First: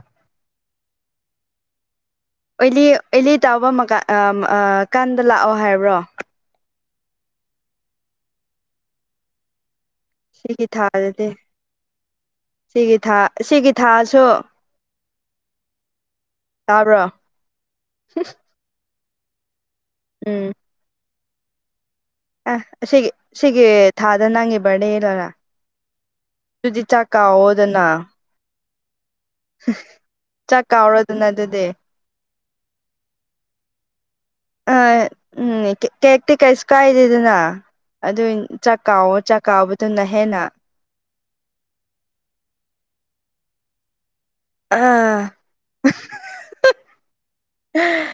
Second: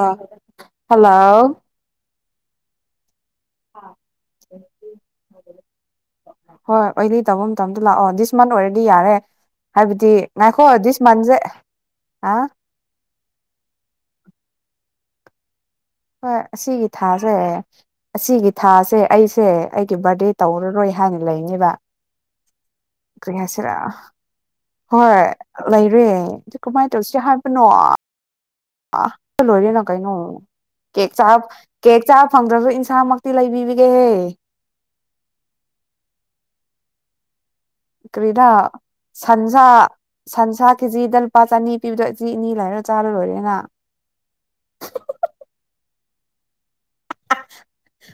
ꯑ ꯍꯜꯂꯣ ꯑꯣꯏꯂꯤ ꯑꯣꯏꯂꯤ ꯇꯥꯕ ꯃꯀꯥꯟ ꯀꯥꯟꯗ ꯂꯥꯛꯑꯣ ꯍꯥꯏꯕ꯭ꯔꯣ ꯍꯣꯏ ꯑꯣꯏꯂꯤ ꯇꯧꯕ ꯃꯇꯝꯗ ꯂꯥꯛꯑꯣ ꯗꯤꯁ ꯃꯟꯠ ꯑꯣꯏꯔꯗꯤ ꯌꯥꯔꯦ ꯍꯥꯏꯕꯗꯤ ꯉꯥꯏꯈꯣ ꯁꯤꯒꯤ ꯊꯥꯗꯗꯤ ꯗꯤꯁꯃꯟꯁꯦ ꯁꯤꯒꯤ ꯊꯥ ꯁꯤꯒꯤ ꯊꯥꯁꯨ ꯍꯣꯏ ꯑꯁꯤꯒꯤ ꯇꯥꯕ꯭ꯔꯣ ꯊꯥꯁꯦ ꯑꯁꯤꯒꯤ ꯊꯥꯁꯦ ꯑꯩꯁꯦ ꯕꯥꯔꯗꯦ ꯎꯝ ꯇꯧꯔꯔꯣꯏ ꯍꯥꯏꯅ ꯂꯩꯅꯦꯕ ꯑ ꯑꯁꯤꯒꯤ ꯀꯔꯤ ꯑꯁꯤꯒꯤꯒꯤ ꯍꯥꯏꯁꯤꯔꯥ ꯊꯥꯗ ꯅꯪꯒꯤ ꯍꯣꯏ ꯕꯥꯔꯗꯦꯂꯔ ꯂꯩꯔꯦ ꯑꯗꯨ ꯑꯗꯨꯗꯤ ꯀꯃꯥꯏꯅ ꯆꯥꯛ ꯀꯧꯑꯣ ꯗꯅ ꯑꯍꯜꯑꯣꯏꯔꯦꯅ ꯀꯩꯅꯣ ꯆꯥꯛ ꯀꯦꯛ ꯆꯥ ꯀꯥꯎꯔꯗꯅ ꯑꯗꯨꯗꯤ ꯀꯦꯛ ꯆꯥꯕ ꯐꯪꯗ꯭ꯔꯁꯨ ꯏꯟꯁꯥꯃꯛꯇꯤ ꯂꯩꯕꯤꯒꯦ ꯍꯦ ꯑ ꯎꯝ ꯀꯦꯛꯇꯤ ꯀꯩꯁꯨ ꯀꯥꯏꯗꯦꯗꯅ ꯑꯗꯨ ꯀꯔꯤꯔꯥ ꯆꯥꯛꯀꯧ ꯁꯟꯁꯥ ꯁꯟꯁꯥ ꯀꯦꯖꯤꯗ ꯂꯨꯄꯥ ꯆꯅꯤ ꯄꯤꯕꯗꯣ ꯖꯤ ꯑꯅꯤ ꯂꯩꯔ ꯆꯥꯔ ꯂꯣꯏꯔꯦ [unintelligible]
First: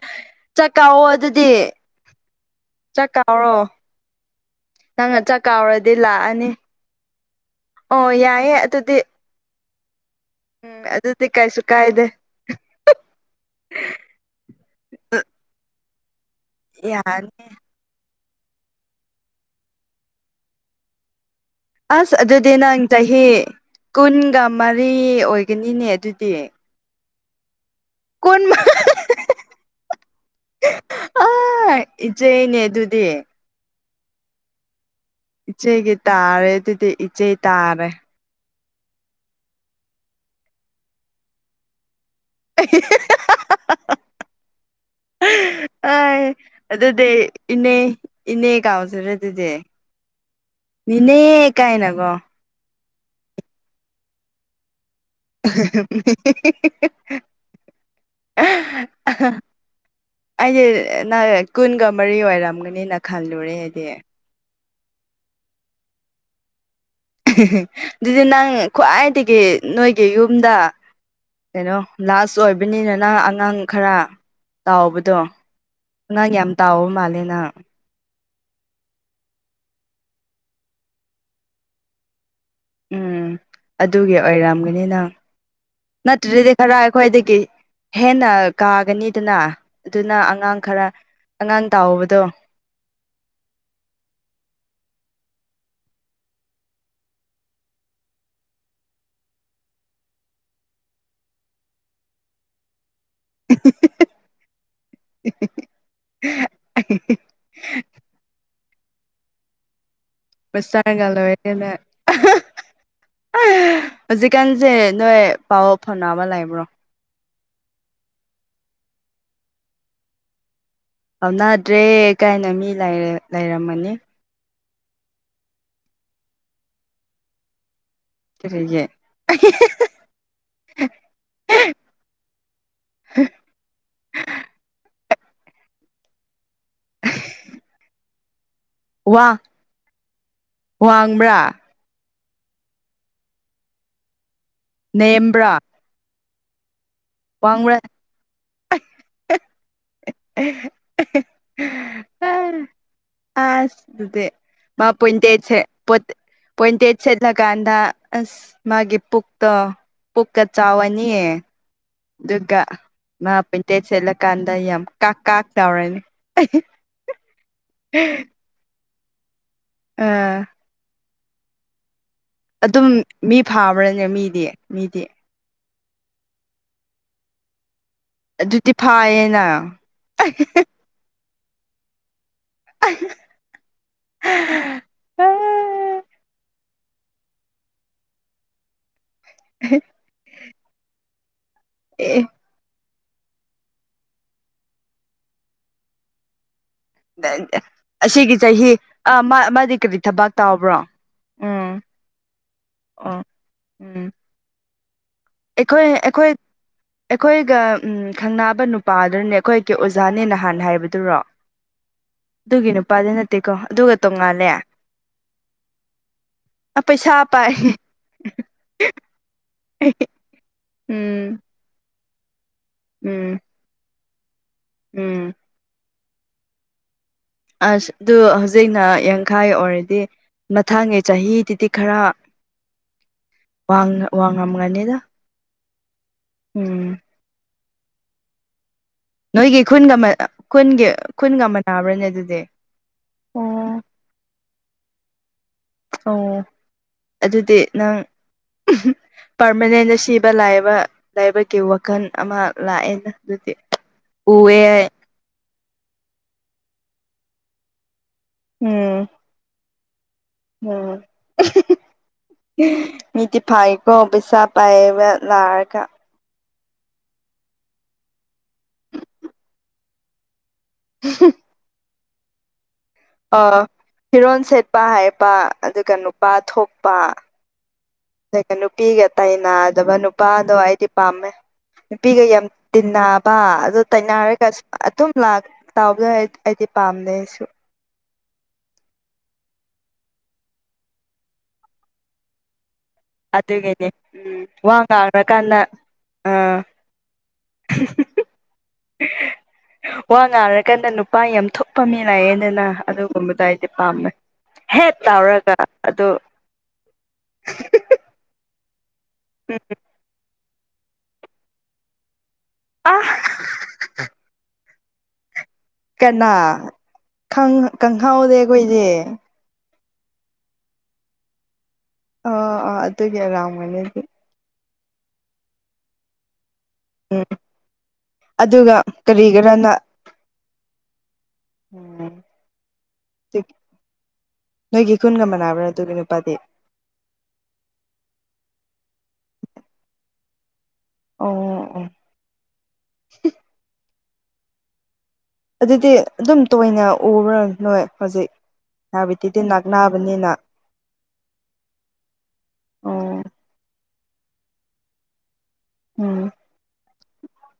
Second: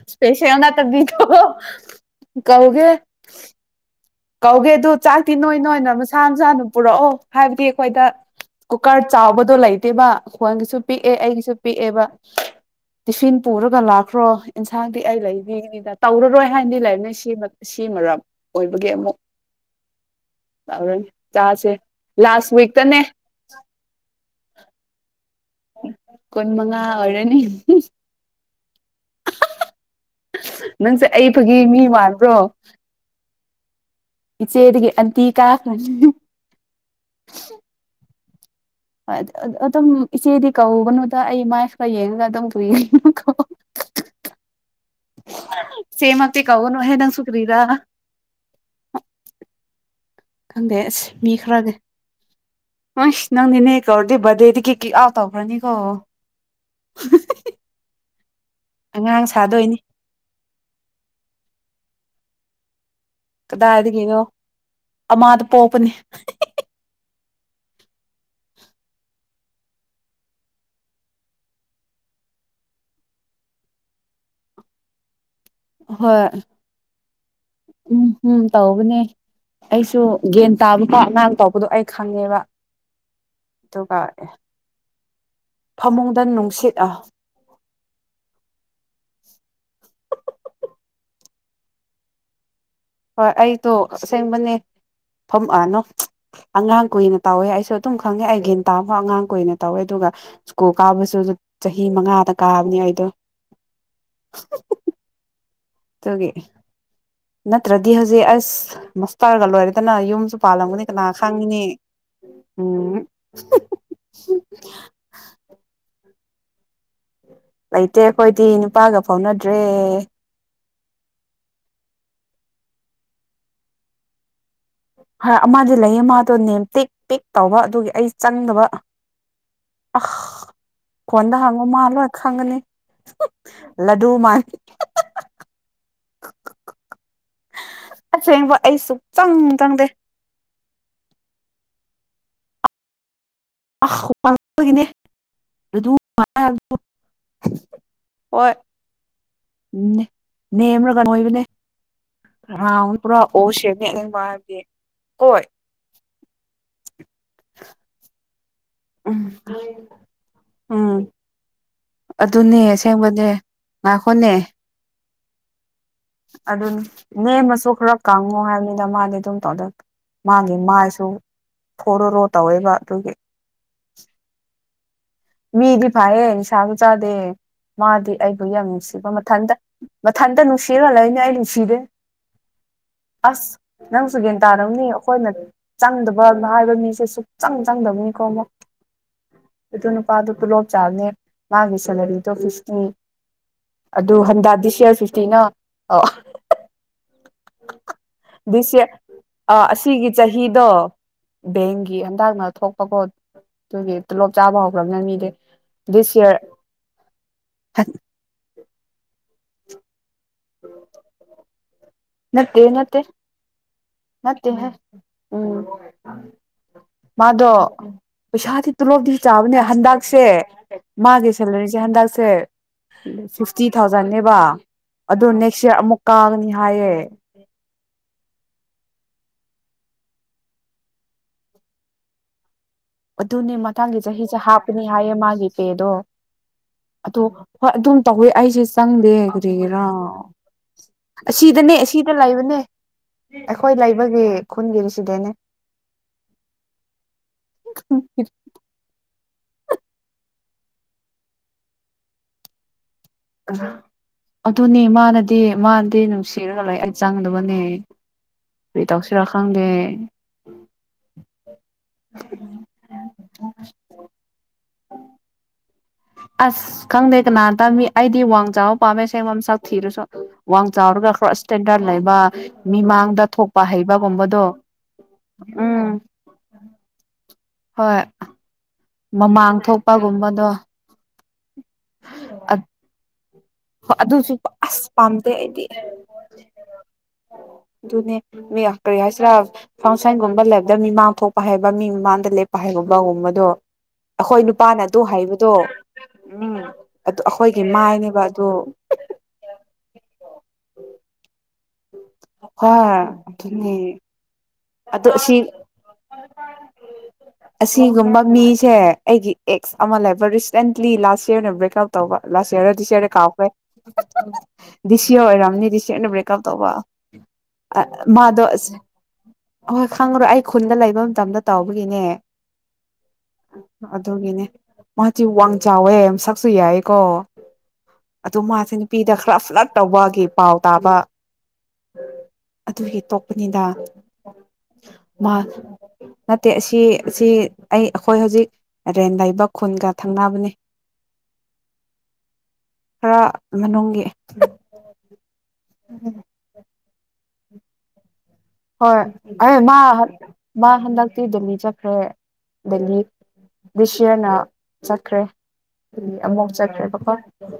ꯏꯁꯄꯦꯁꯦꯜ ꯆꯥꯛꯀꯥꯎꯑꯣ ꯅꯠꯇꯕꯤꯗꯣ ꯑꯗꯨꯗꯤ ꯀꯧꯒꯦ ꯆꯥꯛ ꯀꯥꯎꯔꯣ ꯀꯧꯒꯦ ꯑꯗꯨ ꯅꯪꯅ ꯆꯥꯛꯇꯤ ꯆꯥꯛ ꯅꯣꯏ ꯅꯣꯏꯅ ꯀꯥꯎꯔꯗꯤ ꯃꯁꯥ ꯂꯥꯛꯑꯅꯤ ꯃꯁꯥꯅ ꯄꯨꯔꯛꯑꯣ ꯍꯥꯏꯕꯗꯤ ꯑꯩꯈꯣꯏꯗ ꯑꯣ ꯌꯥꯏꯌꯦ ꯑꯗꯨꯗꯤ ꯀꯨꯀꯔ ꯆꯥꯎꯕꯗꯣ ꯂꯩꯇꯦꯕ ꯈꯣꯟꯒꯤꯁꯨ ꯎꯝ ꯄꯤꯛꯑꯦ ꯑꯗꯨꯗꯤ ꯑꯩꯒꯤꯁꯨ ꯀꯩꯁꯨ ꯄꯤꯛꯑꯦꯕ ꯀꯥꯏꯗꯦ ꯇꯤꯐꯤꯟ ꯄꯨꯔꯒ ꯂꯥꯛꯈ꯭ꯔꯣ ꯏꯟꯁꯥꯡꯗꯤ ꯑꯩ ꯂꯩꯕꯤꯅꯤꯗ ꯇꯧꯔꯔꯣꯏ ꯍꯥꯏꯗꯤ ꯂꯥꯏꯔꯤꯛ ꯅ ꯌꯥꯅꯤ ꯁꯤ ꯁꯤ ꯃꯔꯝ ꯑꯣꯏꯕ ꯑꯗꯨꯒꯤ ꯑꯃꯨꯛ ꯂꯔꯅꯤ ꯑꯁ ꯑꯗꯨꯗꯗꯦꯅ ꯏ ꯇꯍꯦ ꯀꯨꯟꯒ ꯃꯔꯤ ꯑꯣꯏꯒꯅꯤꯅꯦ ꯑꯗꯨꯗꯤ ꯍꯔꯅꯤ [inaudible] ꯅꯪꯁꯦ ꯑ ꯑꯏꯕꯒꯤ ꯃꯤ ꯃꯔꯕ꯭ꯔꯣ ꯏꯆꯦꯅꯦ ꯑꯗꯨꯗꯤ ꯆ ꯆꯩ ꯏꯆꯦꯒꯤ ꯇꯥꯔꯦ ꯑꯗꯨꯗꯤ ꯏꯆꯦ ꯇꯥꯔꯦ ꯑꯗꯨꯝ ꯏꯆꯦꯗꯤ ꯀꯧꯅꯨꯗ ꯑꯩ ꯃꯥꯏꯁꯨ ꯈ ꯌꯦꯡꯉ ꯑꯗꯨꯝ ꯀꯏꯣ ꯑ ꯑꯗꯨꯗꯤ ꯏꯅꯦ ꯏꯅꯦ ꯀꯥꯎꯖꯔꯦ ꯑꯗꯨꯗꯤ ꯃꯤꯅꯦ ꯀꯥꯏ ꯅꯀꯣ ꯑ ꯅꯪ ꯅꯅꯦ ꯀꯋꯥꯔꯗꯤꯦꯕꯗꯦꯛ ꯑꯥꯎ ꯇꯧꯕ꯭ꯔꯅꯤ ꯀꯣꯣ ꯑꯩꯁꯦ ꯅ ꯀꯨꯟꯒ ꯃꯔꯤ ꯑꯣꯏꯔꯝꯒꯅꯤ ꯅ ꯈꯜꯂꯨꯔꯦꯗꯤ ꯑꯥꯗ ꯄꯣꯄꯅꯤ ꯑꯗꯨꯗꯤ ꯅꯪ ꯈ꯭ꯋꯥꯏꯗꯒꯤ ꯅꯣꯏꯒꯤ ꯌꯨꯝꯗ ꯀꯩꯅꯣ ꯂꯥꯁ ꯑꯣꯏꯕꯅꯤꯅꯅ ꯑꯉꯥꯡ ꯈꯔ ꯇꯥꯎꯕꯗꯣ ꯍꯣꯏ ꯅꯪ ꯌꯥꯝ ꯇꯥꯎꯕ ꯃꯥꯂꯦꯅ ꯎꯝ ꯎꯝ ꯇꯧꯕꯅꯦ ꯑꯩꯁꯨ ꯒ꯭ꯟ ꯇꯥꯕ ꯄꯣ ꯑꯉꯥꯡ ꯇꯥꯎꯄꯗꯣ ꯑꯩ ꯈꯪꯉꯦꯕ ꯎꯝ ꯑꯗꯨꯒ ꯑꯗꯨꯒꯤ ꯑꯣꯏꯔꯝꯒꯅꯤ ꯅꯪ ꯐꯃꯨꯡꯗ ꯅꯠꯇ꯭ꯔꯗꯤ ꯅꯨꯡꯁꯤꯠ ꯈꯔ ꯑ ꯈ꯭ꯋꯥꯏꯗꯒꯤ ꯍꯦꯟꯅ ꯀꯥꯒꯅꯤꯗꯅ ꯑꯗꯨꯅ ꯑꯉꯥꯡ ꯈꯔ ꯑꯉꯥꯡ ꯇꯥꯎꯕꯗꯣ ꯍꯣꯏ ꯑꯩꯗꯣ ꯑꯁꯦꯡꯕꯅꯦ ꯐꯝ ꯑꯅꯣ ꯑꯉꯥꯡ ꯀꯨꯏꯅ ꯇꯧꯋꯦ ꯑꯩꯁꯨ ꯑꯗꯨꯝ ꯈꯪꯉꯦ ꯑꯩꯒꯤꯟ ꯇꯥꯐꯥꯎ ꯑꯉꯥꯡ ꯀꯨꯏꯅ ꯇꯧꯋꯦ ꯑꯗꯨꯝ ꯑꯗꯨꯒ ꯁꯨꯀꯣꯜ ꯀꯥꯕꯁꯨ ꯑꯗꯨ ꯆꯍꯤ ꯃꯉꯥꯗ ꯀꯥꯕꯅꯦ ꯑꯩꯗꯣ [inaudible] ꯅꯠꯇ꯭ꯔꯗꯤ ꯍꯧꯖꯤꯛ ꯑꯁ ꯃꯁꯇꯥꯥꯔꯒ ꯂꯣꯏꯔꯦꯗꯅ ꯁꯥꯔꯒꯗ ꯑꯣꯏꯅ ꯎꯝ ꯍꯧꯖꯤꯛꯀꯥꯟꯁꯦ ꯅꯣꯏ ꯄꯥꯎ ꯐꯣꯅꯑ ꯑꯃ ꯂꯩꯕ꯭ꯔꯣ ꯂꯩꯇꯦ ꯑꯩꯈꯣꯏꯗꯤ ꯅꯨꯄꯥꯒ ꯐꯥꯎꯅꯗ꯭ꯔꯦ ꯍꯧꯥꯎꯅꯗ꯭ꯔꯦ ꯀꯥꯏꯅ ꯃꯤ ꯂꯩꯔꯝꯃꯅꯤ ꯍꯣꯏ ꯑꯃꯗꯤ ꯂꯩꯌꯦ ꯃꯥꯗꯣ ꯅꯦꯝ ꯇꯦꯛ ꯄꯦꯛ ꯇꯧꯕ ꯑꯗꯨꯒꯤ ꯑꯩ ꯆꯪꯗꯕ ꯀꯔꯤꯒꯤ ꯑ ꯐꯣꯟꯗ ꯍꯪꯉꯨ ꯃꯥ ꯂꯣꯏ ꯈꯪꯒꯅꯤ ꯂꯗꯨ ꯃꯥ [inaudible] ꯑꯁꯦꯡꯕ ꯑꯩꯁꯨ ꯋꯥ ꯆꯪ ꯆꯪꯗꯦ ꯋꯥꯡꯕ꯭ꯔꯥ ꯑꯁꯄꯄꯒꯤꯅꯦ ꯑꯗꯨ ꯋꯥꯉꯂ ꯍꯣꯏ ꯎꯝ ꯅꯦꯝꯔꯒꯟ ꯑꯣꯏꯕꯅꯦ ꯍ ꯄꯨꯔꯥ ꯑꯁ ꯑꯣꯁꯕꯅꯦ ꯅꯪ ꯑꯗꯨꯗꯤ ꯃꯥꯕꯒꯤ ꯃꯥ ꯄꯣꯏꯟꯇꯦꯁꯦꯣꯏꯟꯇꯦ ꯁꯦꯠꯂꯀꯥꯟꯗ ꯑꯁ ꯃꯥꯒꯤ ꯎꯝ ꯄꯨꯛꯇꯣ ꯄꯨꯛꯀ ꯎꯝ ꯆꯥꯎꯔꯅꯤꯌꯦ ꯑꯗꯨꯅꯦ ꯗꯨꯔꯒꯥ ꯑꯁꯦꯡꯕꯅꯦ ꯃꯥꯄꯤꯟꯇꯦꯁꯦꯂ ꯀꯥꯟꯗꯌꯥꯝ ꯀ ꯀꯥ ꯑꯗꯨ ꯅꯦꯝꯃꯁꯨ ꯈꯔ ꯀꯥꯡꯉꯨ ꯍꯥꯏꯕꯅꯤꯅ ꯃꯥꯗꯤ ꯑꯗꯨꯝ ꯇꯗꯛ ꯑꯥ ꯃꯥꯒꯤ ꯃꯥꯏꯁꯨ ꯐꯣꯔꯣꯔꯣꯠ ꯑꯗꯨꯝ ꯃꯤ ꯐꯥꯕ꯭ꯔꯥꯅꯦ ꯃꯤꯗꯤ ꯃꯤꯗꯤ ꯃꯤꯗꯤ ꯐꯌꯦ ꯍꯥꯏ ꯁꯥꯕꯨ ꯆꯗꯦ ꯃꯥꯗꯤ ꯑꯩꯕꯨ ꯌꯥꯝ ꯑꯗꯨꯗꯤ ꯅꯨꯡꯁꯤꯕ ꯐꯥꯏꯌꯦꯅ ꯃꯊꯟꯇ ꯃꯊꯟꯇ ꯅꯨꯡꯁꯤꯔ ꯂꯩꯣꯏꯅꯦ ꯑꯩ ꯅꯨꯡꯁꯤꯔꯦ ꯑꯁ ꯅꯪ ꯁꯨꯒꯦꯟ ꯇꯥꯗꯧꯅꯤ ꯑꯩꯈꯣꯏꯅ ꯆꯪꯗꯕ ꯃꯤꯁꯦ ꯁꯨꯡꯛꯆꯪ ꯆꯪꯗꯕꯅꯤꯀꯣ ꯑꯃꯨꯛ [unintelligible] ꯅꯨꯄꯥꯗꯨ ꯑꯗꯨ ꯇꯣꯂꯣꯞ ꯆꯥꯕꯅꯦ ꯃꯥꯒꯤ ꯁꯦꯂꯔꯤꯗꯣ ꯑꯦ ꯐꯤꯐꯇꯤ ꯑꯗꯨ ꯍꯟꯗꯗꯤ ꯁꯤꯌꯥꯔ ꯐꯤꯐꯇꯤꯅ ꯑ ꯑꯁꯤꯒꯤ ꯆꯍꯤ ꯗꯤꯁ ꯌꯔ ꯑ ꯃꯥꯗꯤ ꯀꯔꯤ ꯑꯁꯤꯒꯤ ꯊꯕꯛ ꯆꯍꯤꯗꯣ ꯇꯥꯎꯕ꯭ꯔꯣ ꯕꯦꯡꯒꯤ ꯍꯟꯇꯥꯛꯅ ꯊꯣꯛꯄꯀꯣ ꯑꯗꯨꯒꯤ ꯎꯝ ꯇꯣꯂꯣꯞ ꯆꯥꯕ ꯍꯧ ꯑꯩꯈꯣꯏ ꯑꯩꯈꯣꯏ ꯑꯩꯈꯣꯏꯒ ꯎ ꯈꯪꯅꯕ ꯅꯨꯄꯥꯗꯨꯅꯅꯦ ꯑꯩꯈꯣꯏ ꯑꯣꯖꯥꯅꯦ ꯅꯍꯥꯟꯅ ꯍꯥꯏꯕꯗꯨꯔꯣ ꯑꯗꯨꯒꯤ ꯅꯨꯄꯥꯗ ꯅꯠꯇꯦꯀꯣ ꯑꯗꯨꯒ ꯃꯠꯇꯦ ꯇꯣꯡꯉꯥꯜꯂꯦ ꯎꯝ ꯑ ꯄꯩꯁꯥ ꯃꯥꯗꯣ ꯄꯥꯏ ꯄꯩꯁꯥꯗꯤ ꯇꯣꯂꯣꯞꯗꯤ ꯆꯥꯎꯥꯕ ꯍꯟꯗꯛꯁꯦ ꯃꯥꯒꯤ ꯎꯝ ꯁꯦꯂꯔꯤꯁꯦ ꯍꯟꯗꯛꯁꯦ ꯎꯝ ꯁꯤꯛꯁꯇꯤ ꯊꯥꯎꯖꯟꯅꯦꯕ ꯎꯝ ꯑꯣ ꯅꯦꯛꯁ ꯏꯌꯥꯔ ꯑꯃꯨꯛ ꯀꯥꯒꯅꯤ ꯍꯥꯏꯌꯦ ꯑꯁ ꯑꯗꯨ ꯍꯧꯖꯤꯛꯅ ꯌꯥꯡꯈꯥꯏ ꯑꯣꯏꯔꯗꯤ ꯃꯊꯪꯉ ꯆꯍꯤꯗꯨꯗꯤ ꯈꯔ ꯑꯗꯨꯅꯦ ꯃꯊꯪꯒꯤ ꯋꯥꯡꯅ ꯆꯍꯤꯁꯦ ꯍꯥꯞꯄꯅꯤ ꯋꯥꯡꯉꯝꯒꯅꯤꯗ ꯍꯥꯏꯌꯦ ꯃꯥꯒꯤ ꯄꯦꯗꯣ ꯎꯝ ꯑꯗꯣ ꯍꯣꯏ ꯑꯗꯨꯝ ꯇꯧꯋꯦ ꯑꯩꯁꯦ ꯆꯪꯗꯦ ꯅꯣꯏꯒꯤ ꯀꯔꯤꯒꯤꯔꯥ ꯈꯨꯟꯒ ꯃ ꯈꯨꯟꯒꯤ ꯈꯨꯟꯒ ꯑꯁꯤꯗꯅꯦ ꯃꯅꯥꯕ꯭ꯔꯅꯦ ꯑꯁꯤꯗ ꯑꯗꯨꯗꯤ ꯂꯩꯕꯅꯦ ꯑꯩꯈꯣꯏ ꯑꯣ ꯂꯩꯕꯒꯤ ꯈꯨꯟꯒꯤ ꯔꯤꯁꯤꯗꯅꯦ ꯑꯣ ꯑꯗꯨꯗꯤ ꯅꯪ ꯄꯥꯔꯃꯅꯦꯟꯗ ꯁꯤꯕ ꯂꯥꯏꯕ ꯂꯥꯏꯕꯒꯤ ꯋꯥꯈꯜ ꯑꯃ ꯂꯥꯛꯑꯦꯅ ꯑꯗꯨꯗꯤ ꯑꯗꯨꯅꯦ ꯎꯑꯦ ꯃꯥꯅꯗꯤ ꯃꯥꯗꯤ ꯅꯨꯡꯁꯤꯔꯒ ꯂꯩ ꯑꯩ ꯆꯪꯗꯕꯅꯦ ꯀꯔꯤ ꯎꯝ ꯇꯧꯁꯤꯔꯥ ꯈꯪꯗꯦ ꯎꯝ ꯏꯗꯤ ꯐꯥꯏꯀꯣ ꯄꯩꯁꯥ ꯄꯥꯏꯕ ꯂꯥꯔꯀ ꯑꯁ ꯈꯪꯗꯦ ꯀꯅꯥꯅꯇ ꯃꯤ ꯑꯩꯗꯤ ꯋꯥꯡ ꯆꯥꯕ ꯄꯥꯝꯃꯦ ꯁꯦꯡꯕꯣꯝ ꯁꯛ ꯊꯤꯔꯨꯁꯨ ꯋꯥꯡ ꯆꯥꯎꯔꯒ ꯀ꯭ꯔꯣꯁ ꯏꯁꯇꯦꯟꯗꯔꯠ ꯂꯩꯕ ꯃꯤꯃꯥꯡꯗ ꯊꯣꯛꯄ ꯑꯥ ꯐꯤꯔꯣꯜ ꯍꯩꯕꯒꯨꯝꯕꯗꯣ ꯁꯦꯠꯄ ꯍꯥꯏꯕ ꯎꯝ ꯑꯗꯨꯒ ꯅꯨꯄꯥ ꯊꯣꯛꯄ ꯍꯣꯏ ꯑꯗꯨꯒ ꯅꯨꯄꯤꯒ ꯃꯃꯥꯡ ꯇꯥꯏꯅꯗꯕ ꯊꯣꯛꯄꯒꯨꯝꯕꯗꯣ ꯅꯨꯄꯥꯗꯣ ꯑꯩꯗꯤ ꯄꯥꯝꯃꯦ ꯅꯨꯄꯤꯒ ꯌꯥꯝ ꯇꯤꯟꯅ ꯑꯗꯨ ꯑꯗꯨꯁꯨ ꯇꯩꯅꯅꯔꯒ ꯑꯁ ꯑꯗꯨꯝ ꯄꯥꯝꯗꯦ ꯑꯩꯗꯤ ꯇꯥꯎꯕꯗ ꯑꯩꯗꯤ ꯄꯥꯝꯗꯩ ꯑꯩꯁꯨ ꯑꯗꯨꯅꯦ ꯃꯤ ꯀꯔꯤ ꯍꯥꯏꯁꯤꯔꯥ ꯐꯪꯁꯟꯒꯨꯝꯕ ꯂꯩꯕꯗ ꯃꯤ ꯃꯥꯡ ꯊꯣꯛꯄ ꯍꯥꯏꯕ ꯃꯤ ꯃꯃꯥꯡꯗ ꯂꯦꯞꯄ ꯍꯥꯏꯕꯨꯝ ꯒꯨꯝꯕꯗꯣ ꯑꯗꯨꯒꯤꯅꯦ ꯎꯝ ꯑꯩꯈꯣꯏ ꯋꯥ ꯅꯨꯄꯥꯅ ꯑꯗꯨ ꯍꯥꯏꯕꯗꯣ ꯉꯥꯡꯔꯀꯥꯟꯗ ꯎꯝ ꯑꯥ ꯑꯩꯈꯣꯏꯒꯤ ꯃꯥ ꯇꯥꯏꯅꯦꯕ ꯑꯗꯨꯣ ꯋꯥ ꯉꯥꯔꯀꯥꯟꯗ ꯅꯨꯄꯥ ꯑꯃ ꯊꯣꯛꯄ ꯃꯤꯅꯥꯛꯑꯦꯗꯅ ꯑꯗꯨꯒꯨꯝꯕꯗꯣ ꯑꯩꯗꯤ ꯄꯥꯝꯃꯦ ꯍꯦꯠ ꯑꯣ ꯑꯁꯤ ꯇꯧꯔꯒ ꯑꯗꯨ ꯑꯁꯤꯒꯨꯝꯕ ꯃꯤ ꯁꯦ ꯑꯩꯒꯤ ꯑꯦꯛꯁ ꯑꯃ ꯂꯩꯕ ꯔꯤꯁꯦꯟꯠꯂꯤ ꯂꯥꯁ ꯌꯔ ꯑꯣꯏꯅ ꯕ꯭ꯔꯦꯛ ꯑꯥꯎꯠ ꯇꯧꯕ ꯂꯥꯁꯔ ꯑꯥ ꯇꯗꯤꯁꯤꯔꯦ ꯀꯥꯎꯈꯦ ꯗꯤꯁꯤ ꯑꯣ ꯔꯝꯅꯤ ꯁꯔꯅ ꯀꯅꯥ ꯕ꯭ꯔꯦꯛꯑꯞ ꯇꯧꯕ ꯈꯪ ꯈꯪꯍꯧꯗꯦ ꯃꯥꯗꯣ ꯑꯁ ꯑꯩꯈꯣꯏꯗꯤ ꯑꯍꯣꯏ ꯈꯪꯉ꯭ꯔꯣ ꯑꯩ ꯈꯨꯟꯗ ꯂꯩꯕ ꯃꯇꯝꯗ ꯇꯧꯕꯒꯤꯅꯦ ꯑꯥ ꯑꯥ ꯑꯗꯨꯒꯤ ꯑꯣꯏꯔꯝꯒꯅꯤ ꯑꯗꯨꯒꯤꯅꯦ ꯃꯥꯁꯤ ꯋꯥꯡ ꯆꯥꯎꯋꯦ ꯁꯛꯁꯨ ꯌꯥꯏꯀꯣ ꯎꯝ ꯑꯗꯨ ꯃꯥꯁꯦ ꯑꯗꯨꯒ ꯅꯨꯄꯤꯗ ꯈꯔ ꯐ꯭ꯂꯠ ꯀꯔꯤꯒꯤꯔꯅ ꯇꯧꯕꯒꯤ ꯄꯥꯎ ꯇꯥꯕ ꯎꯝ ꯑꯗꯨꯒꯤ ꯇꯣꯛꯄꯅꯤꯗ ꯅꯣꯏꯒꯤ ꯈꯨꯣꯟꯒ ꯃꯥ ꯃꯅꯥꯕ꯭ꯔ ꯇ ꯅꯠꯇꯦ ꯑꯁꯤ ꯑꯁꯤ ꯑꯩ ꯑꯩꯈꯣꯏ ꯍꯧꯖꯤꯛ ꯔꯦꯟ ꯂꯩꯕ ꯈꯨꯟꯒ ꯊꯪꯅꯕꯅꯤ ꯑꯣ ꯑꯣ ꯈꯔ ꯃꯅꯨꯡꯒꯤ ꯑꯗꯨꯗꯤ ꯑꯗꯨꯝ ꯇꯣꯏꯅ ꯎꯕ꯭ꯔ ꯅꯣꯏ ꯍꯧꯖꯤꯛ ꯍꯣꯏ ꯍꯥꯏꯕꯗꯤꯗꯤ ꯑꯦ ꯃꯥ ꯅꯛꯅꯕꯅꯤꯅ ꯃꯥ ꯍꯗ ꯃꯤ ꯆꯠꯈ꯭ꯔꯦ ꯑꯗꯒꯤ ꯑꯣ ꯁꯤꯌꯥꯔꯅ ꯆꯠꯈ꯭ꯔꯦ ꯎꯝ ꯑꯃꯨꯛ ꯆꯠꯈ꯭ꯔꯦꯕꯀꯣ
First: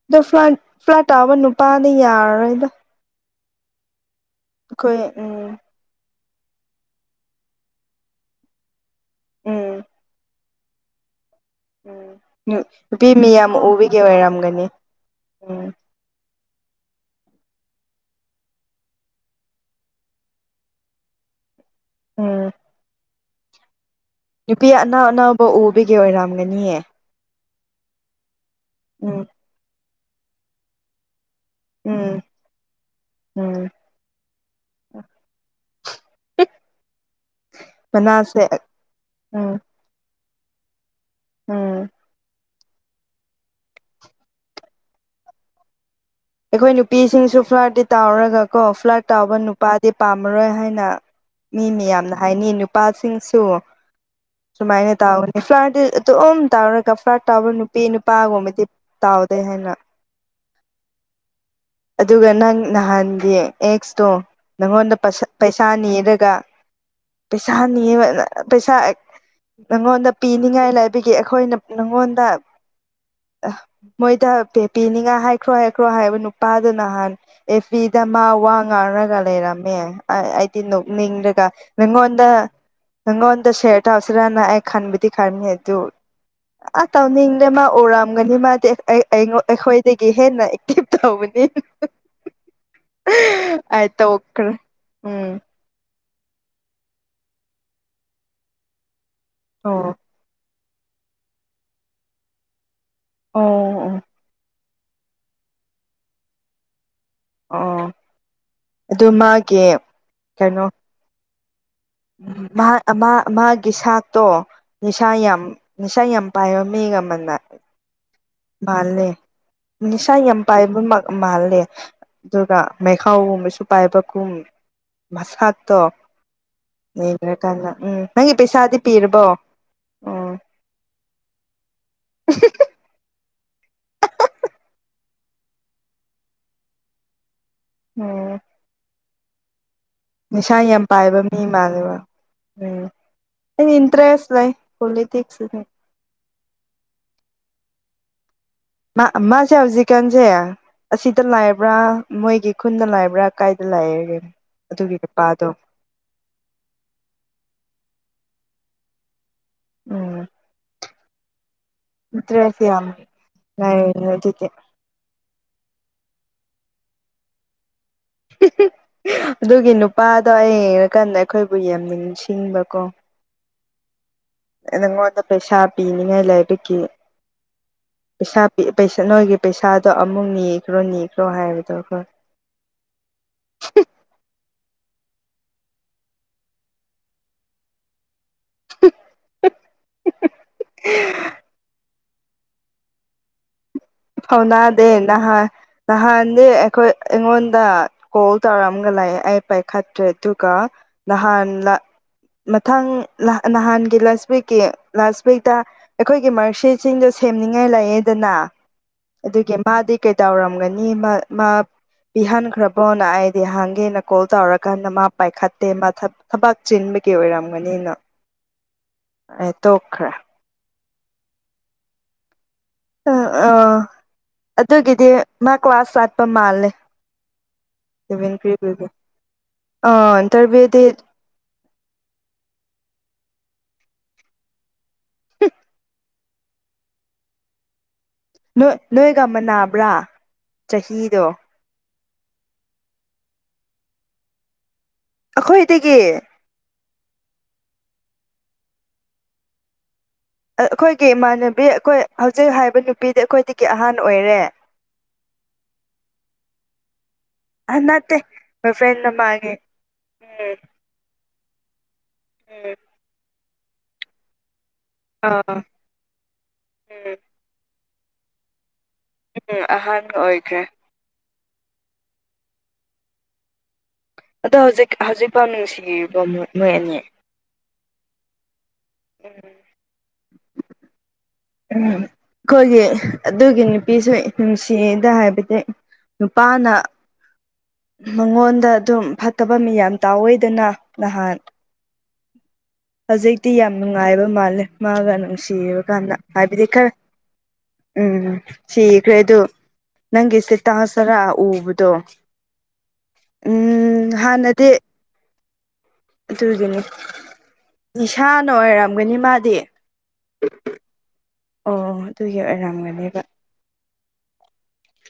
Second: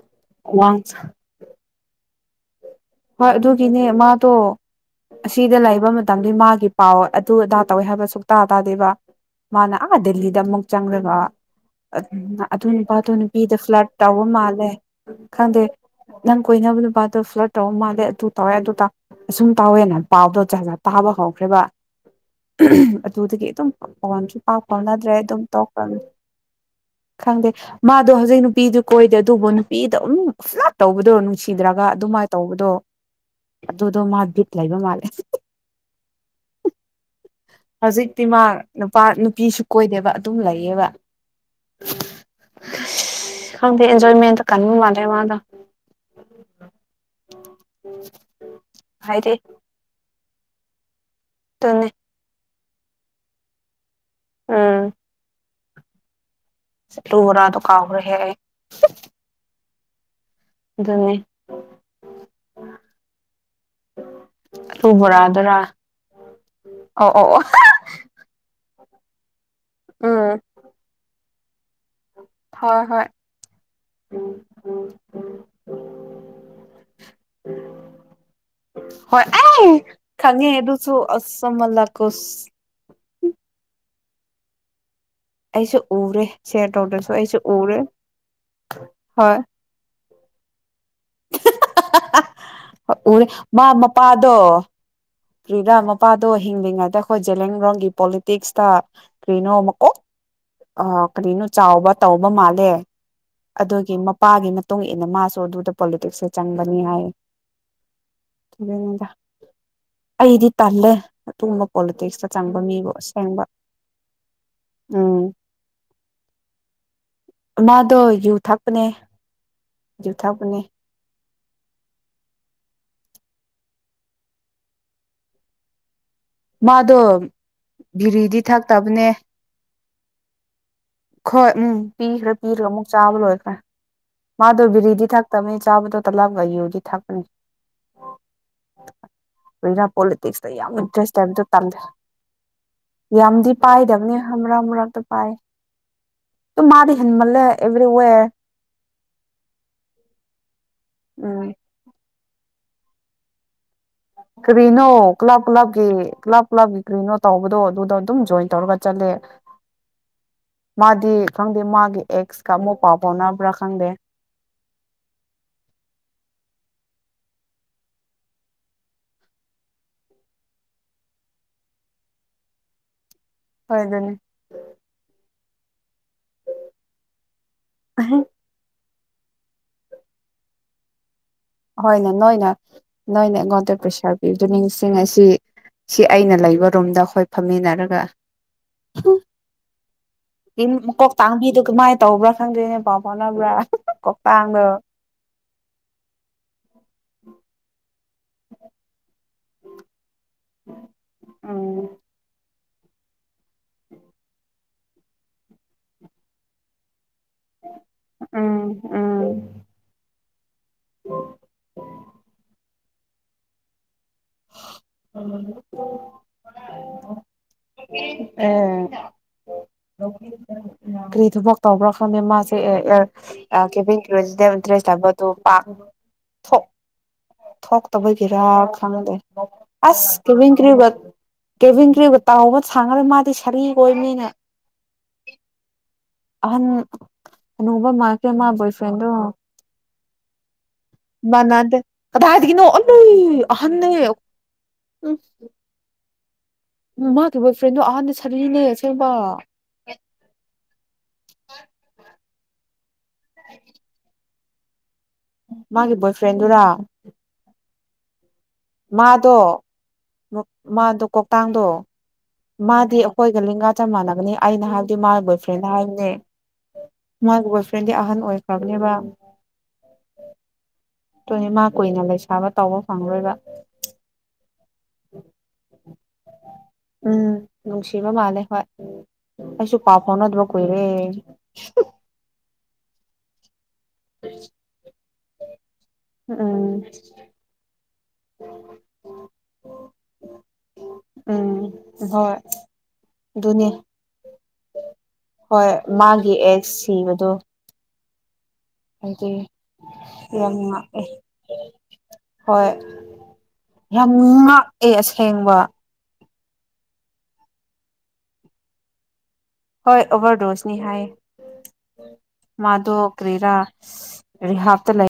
ꯑꯗꯨ ꯐ꯭ꯂ ꯋꯥꯡ ꯐ꯭ꯂꯇꯥ ꯃꯅꯨ ꯄꯥꯅꯤ ꯌꯥꯔ ꯍꯔꯣꯏꯗ ꯍꯣꯏ ꯑꯗꯨꯒꯤꯅꯦ ꯃꯥꯗꯣ ꯎꯝ ꯑꯁꯤꯗ ꯂꯩꯕ ꯃꯇꯝ ꯃꯇꯝ ꯃꯥꯒꯤ ꯄꯥꯎ ꯑꯗꯨ ꯑꯗꯥ ꯇꯧꯋꯦ ꯍꯥꯏꯕ ꯁꯨꯛꯇ ꯇꯥꯗꯦꯕ ꯃꯥꯅ ꯎꯝ ꯑꯥ ꯗꯦꯜꯂꯤꯗ ꯑꯃꯨꯛ ꯆꯪꯂꯒ ꯎꯝ ꯑꯗꯨ ꯅꯨꯄꯤ ꯅꯨꯄꯥꯗꯣ ꯃꯤꯌꯥꯝ ꯅꯨꯄꯤꯗ ꯐ꯭ꯂꯥꯠ ꯎꯕꯒꯤ ꯇꯥꯎꯕ ꯑꯣꯏꯔꯝꯒꯅꯤ ꯃꯥꯜꯂꯦ ꯈꯪꯗꯦ ꯎꯝ ꯅꯪ ꯀꯣꯏꯅꯕ ꯅꯨꯄꯥ ꯑꯗꯨ ꯐ꯭ꯂꯠ ꯇꯧ ꯃꯥꯜꯂꯦ ꯑꯗꯨ ꯇꯧꯋꯦ ꯑꯗꯨ ꯑꯁꯨꯝ ꯇꯧꯋꯦꯅ ꯄꯥꯎꯗꯣ ꯆꯥꯖ ꯇꯥꯕ ꯍꯧꯈ꯭ꯔꯦꯕ ꯎꯝ ꯑꯗꯨꯆꯗ ꯀꯩꯇ ꯐꯣꯟꯁꯨ ꯄꯥꯛ ꯅꯨꯄꯤ ꯑꯅꯧ ꯐꯥꯎꯅꯗ꯭ꯔꯦ ꯑꯗꯨꯝ ꯑꯅꯧꯕ ꯎꯕꯒꯤ ꯇꯧꯈꯅꯤ ꯑꯣꯏꯔꯝꯒꯅꯤꯌꯦ ꯈꯪꯗꯦ ꯃꯥꯗꯣ ꯍꯧꯖꯤꯛ ꯅꯨꯄꯤꯗꯨ ꯀꯣꯏꯗꯦ ꯎꯝ ꯑꯗꯨꯕꯨ ꯅꯨꯄꯤꯗꯣ ꯑꯃꯨ ꯐꯅ ꯇꯧꯕꯗꯣ ꯅꯨꯡꯁꯤꯗ꯭ꯔꯥ ꯎꯝ ꯑꯗꯨꯃꯥꯏꯅ ꯇꯧꯕꯗꯣ ꯎꯝ ꯑꯗꯨꯗꯣ ꯃꯥ ꯕꯤꯠ ꯂꯩꯕ ꯃꯥꯜꯂꯦ ꯍꯧꯖꯤꯛ ꯃꯥ ꯃꯅꯥꯁꯦ ꯅꯨꯄꯥ ꯎꯝ ꯅꯨꯄꯤꯁꯨ ꯀꯣꯏꯗꯦꯕ ꯑꯗꯨꯝ ꯂꯩꯌꯦꯕ ꯎꯝ ꯀꯗꯤ ꯏꯟꯖꯣꯏꯃꯦꯟ ꯀ ꯃꯥꯗꯦ ꯋꯥꯗ ꯑꯩꯈꯣꯏ ꯅꯨꯄꯤꯁꯤꯡꯁꯨ ꯐ꯭ꯂꯥꯤ ꯇꯥꯎꯔꯒ ꯀꯣ ꯐ꯭ꯂꯥꯠ ꯍꯥꯏꯗꯤ ꯇꯥꯎꯕ ꯅꯨꯄꯥꯗꯤ ꯄꯥꯝꯃꯔꯣꯏ ꯍꯥꯏꯅ ꯃꯤ ꯃ ꯑꯗꯨꯅꯦ ꯌꯥꯝꯅ ꯍꯥꯏꯅꯤ ꯅꯨꯄꯥꯁꯤꯡꯁꯨ ꯎꯝ ꯁꯨꯃꯥꯏꯅ ꯇꯧꯒꯅꯤ ꯑꯗꯨꯝ ꯇꯥꯎꯔꯒ ꯑꯂꯨ ꯐ꯭ꯔꯥꯠ ꯇꯥꯎꯕ ꯕꯣꯔꯥꯗꯣ ꯅꯨꯄꯤ ꯀꯥꯎꯈ꯭ꯔꯦꯍꯦ ꯑꯩ ꯅꯨꯄꯥꯒꯨꯝꯕꯗꯤ ꯇꯥꯎꯗꯦ ꯍꯥꯏꯅ [inaudible] ꯑꯗꯨꯒ ꯅꯪ ꯅꯍꯥꯟꯒꯤ ꯑꯦꯛꯁꯇꯣ ꯑꯂꯨ ꯅꯪꯉꯣꯟꯗ ꯕꯣꯔꯥꯗꯨꯔꯥ ꯄꯩꯁꯥ ꯅꯤꯔꯒ ꯑꯣ ꯑꯣ ꯑꯣ ꯄꯩꯁꯥ ꯅꯤ ꯄꯩꯁꯥ ꯅꯉꯣꯟꯗ ꯎꯝ ꯄꯤꯅꯤꯡꯉꯥꯏ ꯂꯩꯥꯏꯕꯒꯤ ꯑꯩꯈꯣꯏꯅ ꯅꯪꯉꯣꯟꯗ ꯍꯣꯏ ꯍꯣꯏ ꯃꯣꯏꯗ ꯄꯤꯅꯤꯉꯥꯏ ꯍꯥꯏꯈ꯭ꯔꯣ ꯀ꯭ꯔꯣ ꯍꯥꯏꯕ ꯅꯨꯄꯥꯗꯨ ꯅꯍꯥꯟ ꯑꯦꯐꯤꯗ ꯃꯥ ꯋꯥ ꯉꯥꯡꯔꯒ ꯍꯣꯏ ꯑꯩ ꯂꯩꯔꯝꯃꯦ ꯈꯪꯉꯦ ꯑꯩꯗꯤ ꯑꯗꯨꯁꯨ ꯑꯁ ꯃꯂꯥꯀꯨꯁ ꯒꯉꯣꯟꯗꯉꯣꯟꯗ ꯁꯌꯔ ꯇꯧꯁꯤꯔꯅ ꯑꯩ ꯈꯟꯕ ꯈꯥꯔꯅꯤ ꯑꯗꯨ ꯑꯩꯁꯨ ꯎꯔꯦ ꯁꯦꯌꯔ ꯑ ꯇꯧꯗ꯭ꯔꯁꯨ ꯑꯩꯁꯨ ꯇꯧꯅꯤꯡꯗ ꯃꯥ ꯎꯔꯦ ꯎꯔꯑꯝꯒꯅꯤ ꯃꯥ ꯍꯣꯏ ꯑꯩꯈꯣꯏ ꯀꯍꯦꯅ ꯎꯔꯦ ꯃꯥ ꯑꯩ ꯃꯄꯥꯗꯣ ꯇꯣꯛꯈ꯭ꯔꯦ ꯎꯝ ꯄꯔꯤꯔꯥ ꯃꯄꯥꯗꯣ ꯍꯤꯡꯂꯤꯉꯩꯗ ꯑꯩꯈꯣꯏ ꯖꯦꯂꯔꯣꯡꯒꯤ ꯄꯣꯂꯤꯇꯤꯛꯁꯇ ꯀꯩꯅꯣ ꯑꯃꯨꯛꯀꯣ ꯑꯣ ꯑ ꯀꯔꯤꯅꯣ ꯆꯥꯎꯕ ꯇꯧꯕ ꯃꯥꯜꯂꯦ ꯑꯣ ꯑꯗꯨꯒꯤ ꯑꯣ ꯃꯄꯥꯒꯤ ꯃꯇꯨꯡ ꯏꯟꯅ ꯃꯥꯁꯨ ꯑꯗꯨꯗ ꯄꯣꯂꯤꯇꯤꯛꯁꯇ ꯆꯪꯕꯅꯤ ꯍꯥꯏ ꯑꯣ ꯑꯗꯨꯅꯤꯗ ꯑꯗꯨ ꯃꯥꯒꯤ ꯑꯩꯗꯤ ꯇꯜꯂꯦ ꯑꯗꯨ ꯃꯍꯥꯛ ꯃꯥꯒꯤ ꯁꯇꯣ ꯅꯤꯁꯥ ꯎꯝ ꯌꯥꯝ ꯅꯤꯁꯥ ꯌꯥꯝ ꯄꯥꯏꯕ ꯃꯤꯒ ꯑꯃꯅ ꯃꯥꯗꯣ ꯌꯨ ꯊꯛꯄꯅꯦ ꯃꯥꯚꯜꯅꯦ ꯌꯨ ꯅꯤꯁꯥ ꯌꯥꯝ ꯊꯛꯄꯅꯦ ꯄꯥꯏꯕ ꯃꯥꯜꯂꯦ ꯑꯗꯨꯒ ꯃꯩꯈꯥꯎꯒꯨꯝꯕꯁꯨ ꯄꯥꯏꯕꯒꯨꯝ ꯃꯁꯗꯠꯇꯣ ꯃꯥꯗꯣ ꯂꯩꯈ꯭ꯔꯀꯥꯟꯗ ꯎꯝ ꯅꯪꯒꯤ ꯕꯤꯔꯤꯗꯤ ꯄꯩꯁꯥꯗꯤ ꯊꯛꯇꯕꯅꯦ ꯄꯤꯔꯕꯣ ꯎꯝ ꯍꯣꯏ ꯎꯝ ꯄꯤꯈ꯭ꯔꯥ ꯄꯤꯈ꯭ꯔꯥ ꯑꯃꯨꯛ ꯆꯥꯕ ꯂꯣꯏꯈ꯭ꯔꯥ ꯃꯥꯗꯣ ꯕꯤꯔꯤꯗꯤ ꯊꯥꯛꯇꯕꯅꯤ ꯆꯥꯕꯗꯣ ꯇꯂꯥꯞꯒ ꯑꯌꯨꯗꯤ ꯊꯥꯛꯄꯅꯤ ꯎꯝ ꯣꯏꯅꯥ ꯄꯣꯂꯤꯇꯤꯛꯁꯇ ꯅꯤꯁꯥ ꯌꯥꯝ ꯄꯥꯏꯕ ꯏꯟꯇꯔꯦꯁꯇ ꯃꯤ ꯍꯥꯏꯕꯗ ꯇꯝꯗꯦ ꯃꯥꯜꯂꯦꯕ ꯎꯝ ꯌꯥꯝꯗꯤ ꯑꯩ ꯄꯥꯏꯗꯕꯅꯦ ꯏꯟꯇꯔꯦꯁ ꯂꯩ ꯍꯔꯥ ꯃꯨꯔꯥꯛꯇ ꯄꯥꯏ ꯄꯣꯂꯤꯇꯤꯛꯁ ꯃꯥꯔꯤ ꯍꯟꯃꯜꯂ ꯏꯕꯔ ꯑꯣꯏ ꯃꯥ ꯃꯥꯁꯦ ꯍꯧꯖꯤꯛꯀꯥꯟꯁꯦ ꯑꯁꯤꯗ ꯎꯝ ꯂꯥꯛꯕ꯭ꯔꯥ ꯃꯣꯏꯒꯤ ꯈꯨꯟꯗ ꯂꯥꯏꯕ꯭ꯔꯥ ꯀꯥꯏꯗ ꯂꯥꯛꯑ ꯀ꯭ꯔꯤꯅꯣ ꯀ꯭ꯂꯕ ꯀ꯭ꯂꯕꯀꯤ ꯀ꯭ꯂꯞ ꯀ꯭ꯂꯕꯀꯤ ꯀ꯭ꯔꯤꯅꯣ ꯇꯧꯕꯗꯣ ꯑꯗꯨꯗ ꯑꯗꯨꯝ ꯖꯣꯏ ꯇꯧꯔꯒ ꯆꯂꯦ ꯎꯝ ꯃꯥꯗꯤ ꯈꯪꯗꯦ ꯃꯥꯒꯤ ꯑꯦꯛꯁꯀ ꯏꯟꯇꯔꯦꯁ ꯑꯃꯨꯛ ꯌꯥꯝ ꯄꯥꯎ ꯐꯥꯎꯅꯕ꯭ꯔꯥ ꯂꯩ ꯈꯪꯗꯦ ꯑꯗꯨꯗꯤ [unintelligible] ꯑꯗꯨꯒꯤ ꯅꯨꯄꯥꯗꯣ ꯑꯩ ꯌꯦꯡꯉꯀꯥꯟꯗ ꯑꯩꯈꯣꯏꯕꯨ ꯌꯥꯝ ꯅꯤꯡꯁꯤꯡꯕꯀꯣ ꯐꯗꯅꯤ ꯉꯣꯗ ꯄꯦꯁꯥ ꯄꯤꯅꯤꯉ ꯂꯕꯀꯤ ꯄꯁꯥꯤ ꯩꯁ ꯅꯣꯏꯒꯤ ꯄꯩꯁꯥꯗꯣ ꯑꯃꯨꯛ ꯅꯅꯤꯈ꯭ꯔꯣꯅꯤ ꯍꯣꯏꯅꯦ ꯅꯣꯏꯅꯦ ꯅꯣꯏꯅꯦ ꯑꯩꯉꯣꯟꯗ ꯄ꯭ꯔꯦꯁꯥꯔ ꯄꯤꯕꯗꯨ ꯁꯤꯡ ꯑꯁꯤ ꯁꯤ ꯑꯩꯅ ꯂꯩꯕ ꯔꯨꯝꯗ ꯑꯩꯈꯣꯏ ꯐꯝꯃꯤꯟꯅꯔꯒ ꯀ ꯇꯥꯡꯕꯤ ꯑꯗꯨꯗꯨ ꯃꯥ ꯇꯧꯕ꯭ꯔꯥ ꯈꯪꯗꯣꯏꯅꯦ ꯄꯥꯎ ꯐꯥꯎꯅꯕ꯭ꯔꯥ ꯀꯣꯛꯇꯥꯡꯗꯣ ꯍꯥꯎꯅꯗꯦ ꯅꯍ ꯅꯍꯦ ꯑꯩꯈꯣꯏ ꯑꯩꯉꯣꯟꯗ ꯀꯣꯜ ꯇꯧꯔꯑꯝꯒ ꯂꯥꯛꯑꯦ ꯑꯩ ꯄꯥꯏꯈꯠꯇ꯭ꯔꯦ ꯑꯗꯨꯒ ꯅꯍꯥꯟ ꯎꯝ ꯃ ꯊꯪ ꯅꯍꯥꯟꯒꯤ ꯂꯥꯁ ꯋꯤꯛꯀꯤ ꯂꯥꯁ ꯋꯤꯛꯇ ꯑꯩꯈꯣꯏꯒꯤ ꯃꯔꯔꯁꯤꯠꯁꯤꯡꯗ ꯊꯦꯝꯅꯤꯡꯉꯥꯏ ꯂꯩꯑꯦꯗꯅ ꯎꯝ ꯎꯝ ꯑꯗꯨꯒꯤ ꯃꯥꯗꯤ ꯀꯩꯗꯧꯔꯝꯃ ꯃꯥ ꯄꯤꯍꯟꯈ꯭ꯔꯕꯣꯅ ꯑꯩꯗꯤ ꯍꯥꯡꯒꯦꯅ ꯀꯣꯜ ꯇꯧꯔꯀꯥꯟꯗ ꯃꯥ ꯄꯥꯏꯈꯠꯇꯦ ꯃꯥ ꯊꯕꯛ ꯆꯤꯟꯕꯒꯤ ꯑꯣꯏꯔꯝꯒꯅꯤꯅ ꯑꯦ ꯑꯩ ꯇꯣꯈ꯭ꯔ ꯎ ꯀꯔꯤ ꯊꯕꯛ ꯇꯧꯕ꯭ꯔꯥ ꯈꯪ ꯃꯥꯁꯦ ꯑꯥ ꯀꯦꯄ ꯀꯣꯁꯤꯗ ꯏꯟꯇꯔꯦꯁ ꯑꯗꯨꯒꯤꯗꯤ ꯇꯕ ꯑꯗꯨꯣ ꯃꯥ ꯄꯥꯛ ꯀ꯭ꯂꯥꯁ ꯆꯠꯄ ꯊꯣꯛ ꯃꯥꯜꯂꯦ ꯊꯣꯛꯇꯕꯒꯤꯦꯔ ꯗꯦꯕꯦꯟꯀ꯭ꯔꯤꯒꯤꯗꯤ ꯈꯪꯗꯦ ꯑꯁ ꯑꯥ ꯀꯤꯃꯤꯡ ꯏꯟꯇꯔꯚꯤꯌꯨꯗꯤ ꯀ꯭ꯕ ꯀꯦꯚꯤꯟꯒ꯭ꯔꯤꯕꯕꯨ ꯇꯥꯎꯍꯕ ꯁꯥꯡꯅꯔ ꯃꯥꯗꯤ ꯁꯔꯤꯈꯣꯏ ꯃꯤꯅ ꯑꯍꯟꯅꯣꯡꯧꯕ ꯃꯥ ꯀꯦ ꯃꯥ ꯣꯏ ꯅꯣꯏ ꯐ꯭ꯔꯦꯟꯗꯣ ꯅꯣꯏꯒ ꯃꯅꯥꯕ꯭ꯔꯥ ꯆꯍꯤꯗꯣ ꯃꯥꯟꯅꯗꯦ ꯀꯗꯥꯏꯗꯒꯤꯅꯣ ꯑꯂꯨ ꯑꯍꯟꯅ ꯑꯩꯈꯣꯏꯗꯒꯤ ꯎ ꯃꯥꯒꯤ ꯕꯣꯏ ꯐ꯭ꯔꯦꯟꯗꯣ ꯑꯍꯥꯟꯕꯗ ꯁꯔꯤꯅꯦ ꯑꯁꯦꯡꯕ ꯑꯩꯈꯣꯏꯒꯤ ꯏꯃꯥꯟꯅꯕꯤ ꯑꯩꯈꯣꯏ ꯍꯧꯖꯤꯛ ꯍꯥꯏꯕ ꯅꯨꯄꯤꯗꯤ ꯑꯩꯈꯣꯏꯗꯒꯤ ꯑꯍꯥꯟ ꯑꯣꯏꯔꯦ ꯃꯥꯒꯤ ꯕꯣꯏ ꯐ꯭ꯔꯦꯟꯗꯨꯔꯥ ꯑꯅꯠꯇꯦ ꯃꯥꯗꯣ ꯃꯥꯗꯣ ꯀꯣꯛꯇꯥꯡꯗꯣ ꯎꯝ ꯃꯥꯗꯤ ꯑꯩꯈꯣꯏ ꯂꯒꯥ ꯆꯞ ꯃꯥꯟꯅꯒꯅꯤ ꯑꯩꯅ ꯍꯥꯏꯕꯗꯤ ꯃꯥꯏ ꯕꯣꯏ ꯑꯥ ꯐ꯭ꯔꯦꯟ ꯍꯥꯏꯕꯅꯦ ꯎꯝ ꯇ꯭ꯋꯦꯟꯇꯤ ꯑꯍꯟ ꯑꯣꯏꯈ꯭ꯔꯕꯅꯦꯕ ꯎꯝ ꯑꯍꯥꯟ ꯑꯣꯏꯈ꯭ꯔꯦ ꯇꯣꯏꯅꯦ ꯃꯥ ꯀꯨꯏꯅ ꯂꯩꯁꯥꯕ ꯇꯧꯕ ꯐꯪꯔꯣꯏꯕ ꯑꯗꯣ ꯍꯧꯖꯤꯛ ꯍꯧꯖꯤꯛꯐꯥꯎ ꯅꯨꯡꯁꯤꯔꯤꯕ ꯃꯣꯏ ꯑꯅꯤ ꯎꯝ ꯅꯨꯡꯁꯤꯕ ꯃꯥꯜꯂꯦ ꯍꯣꯏ ꯑꯩꯁꯨ ꯄꯥꯎ ꯐꯥꯎꯅꯗꯕ ꯀꯨꯏꯔꯦ ꯎꯝ ꯀꯒꯦ ꯑꯗꯨꯒꯅꯤ ꯅꯨꯄꯤꯁꯨ ꯅꯨꯡꯁꯤꯗ ꯍꯥꯏꯕꯗꯤ ꯅꯨꯄꯥꯅ ꯎꯝ ꯃꯉꯣꯟꯗ ꯑꯗꯨꯝ ꯐꯠꯇꯕ ꯃꯤ ꯌꯥꯝ ꯇꯥꯑꯣꯏꯗꯅ ꯅꯍꯥꯟ ꯎꯝ ꯍꯣꯏ ꯍꯧꯖꯤꯛꯇꯤ ꯑꯗꯨꯅꯦ ꯌꯥꯝ ꯅꯨꯡꯉꯥꯏꯕ ꯃꯥꯜꯂꯦ ꯃꯥꯒ ꯍꯣꯏ ꯅꯨꯡꯁꯤꯕ ꯀꯥꯟꯗ ꯃꯥꯒꯤ ꯍꯥꯏꯕꯗꯤ ꯑꯦꯛꯁ ꯈꯔ ꯁꯤꯕꯗꯣ ꯎꯝ ꯎꯝ ꯁꯤꯈ꯭ꯔꯦ ꯍꯥꯏꯗꯤ ꯑꯗꯨꯗ ꯌꯥꯝ ꯅꯪꯒꯤꯁꯦ ꯉꯥꯛꯑꯦ ꯇꯥꯖꯔꯛ ꯎꯕꯗꯣ ꯍꯣꯏ ꯌꯥꯝ ꯎꯝ ꯍꯥꯟꯅꯗꯤ ꯉꯥꯛꯑꯦ ꯑꯁꯦꯡꯕ ꯑꯗꯨꯒꯤꯅꯤ ꯏꯁꯅꯤꯥꯅ ꯑꯣꯏꯔꯝꯒꯅꯤ ꯃꯥꯗꯤ ꯍꯣꯏ ꯑꯣꯚꯔꯗꯣꯁꯅꯤ ꯍꯥꯏ ꯑꯣ ꯑꯗꯨꯒꯤ ꯃꯥꯙ ꯑꯣꯏꯔꯝꯒꯅꯦꯕ ꯀꯔꯤꯦꯔꯥꯔꯤ ꯍꯥꯞꯇ ꯂꯩ